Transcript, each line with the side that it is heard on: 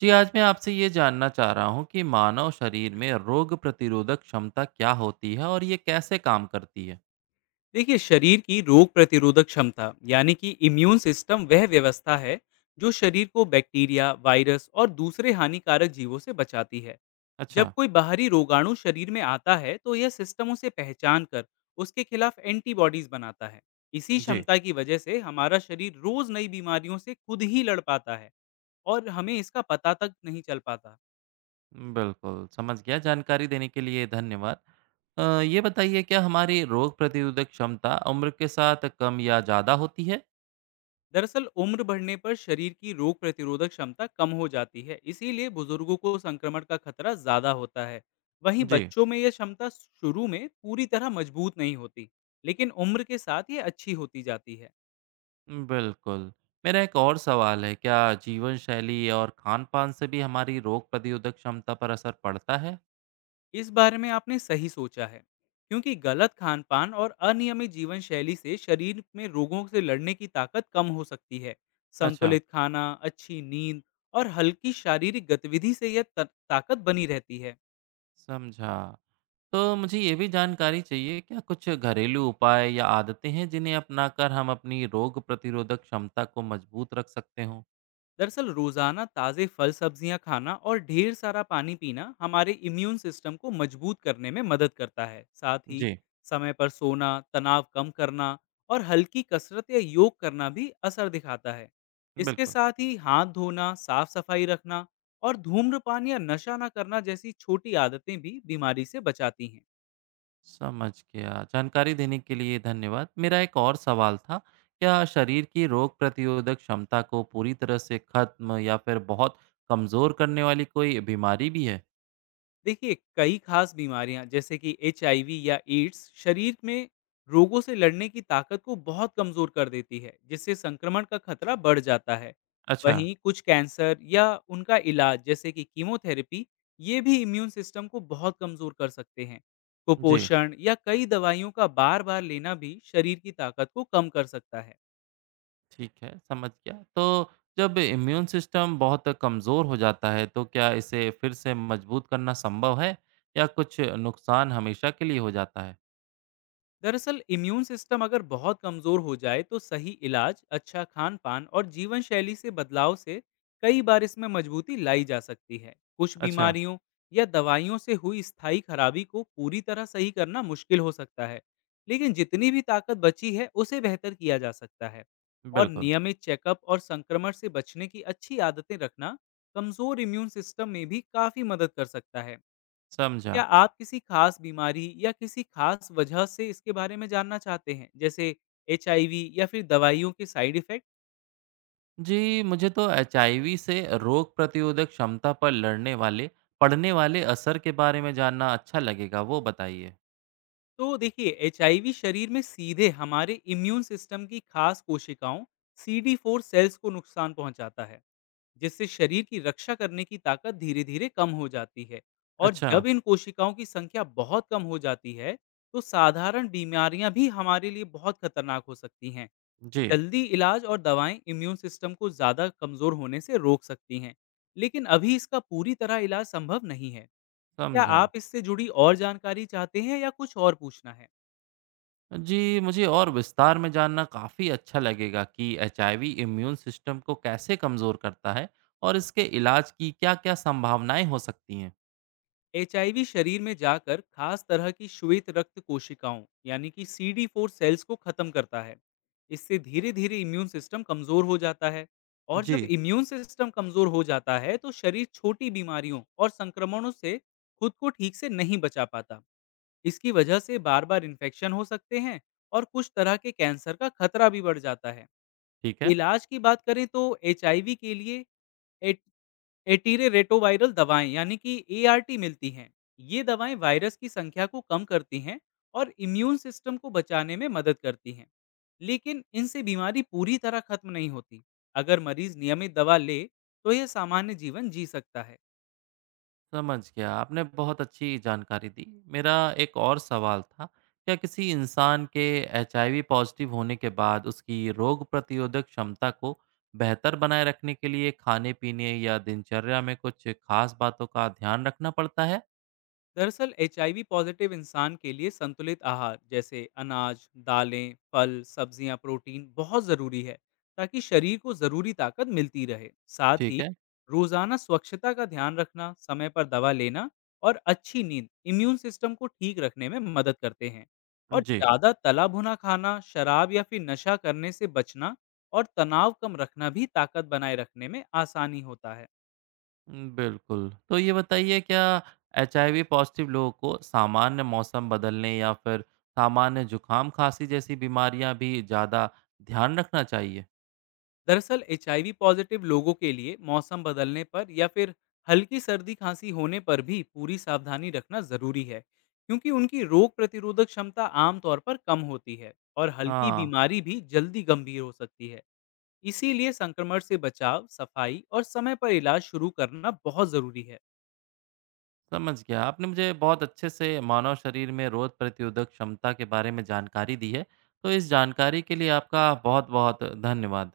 right: जी। आज मैं आपसे ये जानना चाह रहा हूँ कि मानव शरीर में रोग प्रतिरोधक क्षमता क्या होती है और ये कैसे काम करती है।
left: देखिए, शरीर की रोग प्रतिरोधक क्षमता यानी कि इम्यून सिस्टम वह व्यवस्था है जो शरीर को बैक्टीरिया वायरस और दूसरे हानिकारक जीवों से बचाती है। जब
right: अच्छा।
left: कोई बाहरी रोगाणु शरीर में आता है तो यह सिस्टम उसे पहचान कर उसके खिलाफ एंटीबॉडीज बनाता है। इसी
right: जी।
left: क्षमता की वजह से हमारा शरीर रोज नई बीमारियों से खुद ही लड़ पाता है और हमें इसका पता तक नहीं चल पाता।
right: बिल्कुल समझ गया। जानकारी देने के लिए धन्यवाद। ये बताइए क्या हमारी रोग प्रतिरोधक क्षमता उम्र के साथ कम या ज़्यादा होती है।
left: दरअसल उम्र बढ़ने पर शरीर की रोग प्रतिरोधक क्षमता कम हो जाती है, इसीलिए बुजुर्गों को संक्रमण का खतरा ज्यादा होता है। वहीं
right: जी।
left: बच्चों में यह क्षमता शुरू में पूरी तरह मजबूत नहीं होती, लेकिन उम्र के साथ ये अच्छी होती जाती है।
right: बिल्कुल। मेरा एक और सवाल है, क्या जीवन शैली और खान पान से भी हमारी रोग प्रतिरोधक क्षमता पर असर पड़ता है।
left: इस बारे में आपने सही सोचा है, क्योंकि गलत खान पान और अनियमित जीवन शैली से शरीर में रोगों से लड़ने की ताकत कम हो सकती है।
right: अच्छा।
left: संतुलित खाना, अच्छी नींद और हल्की शारीरिक गतिविधि से यह ताकत बनी रहती है।
right: समझा। तो मुझे ये भी जानकारी चाहिए, क्या कुछ घरेलू उपाय या आदतें हैं जिन्हें अपनाकर हम अपनी रोग प्रतिरोधक क्षमता को मजबूत रख सकते हों?
left: दरअसल रोजाना ताज़े फल सब्जियां खाना और ढेर सारा पानी पीना हमारे इम्यून सिस्टम को मजबूत करने में मदद करता है। साथ ही
right: जी।
left: समय पर सोना, तनाव कम करना और हल्की कसरत या योग करना भी असर दिखाता है। इसके
right: बिल्कुल।
left: साथ ही हाथ धोना, साफ सफाई रखना और धूम्रपान या नशा ना करना जैसी छोटी आदतें भी बीमारी से बचाती हैं।
right: समझ गया। जानकारी देने के लिए धन्यवाद। मेरा एक और सवाल था, क्या शरीर की रोग प्रतिरोधक क्षमता को पूरी तरह से खत्म या फिर बहुत कमज़ोर करने वाली कोई बीमारी भी है?
left: देखिए, कई खास बीमारियाँ जैसे कि एचआईवी या एड्स शरीर में रोगों से लड़ने की ताकत को बहुत कमज़ोर कर देती है, जिससे संक्रमण का खतरा बढ़ जाता है।
right: अच्छा।
left: वहीं कुछ कैंसर या उनका इलाज जैसे कि कीमोथेरेपी, ये भी इम्यून सिस्टम को बहुत कमज़ोर कर सकते हैं।
right: जी।
left: कुपोषण या कई दवाइयों का बार-बार लेना भी शरीर की ताकत को कम कर सकता है।
right: ठीक है, समझ गया। तो जब इम्यून सिस्टम बहुत कमज़ोर हो जाता है, तो क्या इसे फिर से मजबूत करना संभव है या कुछ नुकसान हमेशा के लिए हो जाता है?
left: दरअसल इम्यून सिस्टम अगर बहुत कमजोर हो जाए तो सही इलाज, अच्छा खान पान और जीवन शैली से बदलाव से कई बार इसमें मजबूती लाई जा सकती है। कुछ
right: अच्छा।
left: बीमारियों या दवाइयों से हुई स्थायी खराबी को पूरी तरह सही करना मुश्किल हो सकता है, लेकिन जितनी भी ताकत बची है उसे बेहतर किया जा सकता है। और
right: बिल्कुल।
left: नियमित चेकअप और संक्रमण से बचने की अच्छी आदतें रखना कमजोर इम्यून सिस्टम में भी काफी मदद कर सकता है। क्या
right: समझा।
left: आप किसी खास बीमारी या किसी खास वजह से इसके बारे में जानना चाहते हैं, जैसे एचआईवी या फिर दवाइयों के साइड इफ़ेक्ट?
right: जी, मुझे तो एचआईवी से रोग प्रतिरोधक क्षमता पर लड़ने वाले पड़ने वाले असर के बारे में जानना अच्छा लगेगा, वो बताइए।
left: तो देखिए, एचआईवी शरीर में सीधे हमारे इम्यून सिस्टम की खास कोशिकाओं सीडी4 सेल्स को नुकसान पहुंचाता है, जिससे शरीर की रक्षा करने की ताकत धीरे-धीरे कम हो जाती है। और
right: अच्छा।
left: जब इन कोशिकाओं की संख्या बहुत कम हो जाती है, तो साधारण बीमारियां भी हमारे लिए बहुत खतरनाक हो सकती हैं।
right: जी।
left: जल्दी इलाज और दवाएं इम्यून सिस्टम को ज़्यादा कमज़ोर होने से रोक सकती हैं, लेकिन अभी इसका पूरी तरह इलाज संभव नहीं है। क्या
right: समझा।
left: आप इससे जुड़ी और जानकारी चाहते हैं या कुछ और पूछना है?
right: जी, मुझे और विस्तार में जानना काफ़ी अच्छा लगेगा कि एचआईवी इम्यून सिस्टम को कैसे कमज़ोर करता है और इसके इलाज की क्या-क्या संभावनाएं हो सकती हैं?
left: एच शरीर में जाकर खास तरह की श्वेत रक्त कोशिकाओं यानी कि सी डी फोर सेल्स को ख़त्म करता है। इससे धीरे धीरे इम्यून सिस्टम कमज़ोर हो जाता है। और जब
right: जी।
left: इम्यून सिस्टम कमज़ोर हो जाता है तो शरीर छोटी बीमारियों और संक्रमणों से खुद को ठीक से नहीं बचा पाता। इसकी वजह से बार-बार इन्फेक्शन हो सकते हैं और कुछ तरह के कैंसर का खतरा भी बढ़ जाता है।
right: ठीक है,
left: इलाज की बात करें तो एचआईवी के लिए एट एटीरे रेटोवायरल दवाएँ यानी कि एआरटी मिलती हैं। ये दवाएँ वायरस की संख्या को कम करती हैं और इम्यून सिस्टम को बचाने में मदद करती हैं। लेकिन इनसे बीमारी पूरी तरह खत्म नहीं होती। अगर मरीज नियमित दवा ले, तो यह सामान्य जीवन जी सकता है।
right: समझ गया। आपने बहुत अच्छी जानकारी दी। मेरा एक और सवाल था, क्या किसी इंसान के एचआईवी पॉज़िटिव होने के बाद उसकी रोग प्रतिरोधक क्षमता को बेहतर बनाए रखने के लिए खाने-पीने या दिनचर्या में कुछ खास बातों का ध्यान रखना पड़ता है?
left: दरअसल एचआईवी पॉजिटिव इंसान के लिए संतुलित आहार जैसे अनाज, दालें, फल, सब्जियां, प्रोटीन बहुत जरूरी है ताकि शरीर को जरूरी ताकत मिलती रहे। साथ ही
right: ठीक है।
left: रोजाना स्वच्छता का ध्यान रखना, समय पर दवा लेना और अच्छी नींद इम्यून सिस्टम को ठीक रखने में मदद करते हैं। और
right: जी।
left: ज्यादा तला भुना खाना, शराब या फिर नशा करने से बचना और तनाव कम रखना भी ताकत बनाए रखने में आसानी होता है।
right: हुँ, बिल्कुल। तो ये बताइए क्या एचआईवी पॉज़िटिव लोगों को सामान्य मौसम बदलने या फिर सामान्य जुकाम-खाँसी जैसी बीमारियाँ भी ज़्यादा ध्यान रखना चाहिए?
left: दरअसल एचआईवी पॉजिटिव लोगों के लिए मौसम बदलने पर या फिर हल्की सर्दी खांसी होने पर भी पूरी सावधानी रखना जरूरी है, क्योंकि उनकी रोग प्रतिरोधक क्षमता आमतौर पर कम होती है और हल्की
right: हाँ,
left: बीमारी भी जल्दी गंभीर हो सकती है। इसीलिए संक्रमण से बचाव, सफाई और समय पर इलाज शुरू करना बहुत जरूरी है।
right: समझ गया। आपने मुझे बहुत अच्छे से मानव शरीर में रोग प्रतिरोधक क्षमता के बारे में जानकारी दी है। तो इस जानकारी के लिए आपका बहुत-बहुत धन्यवाद।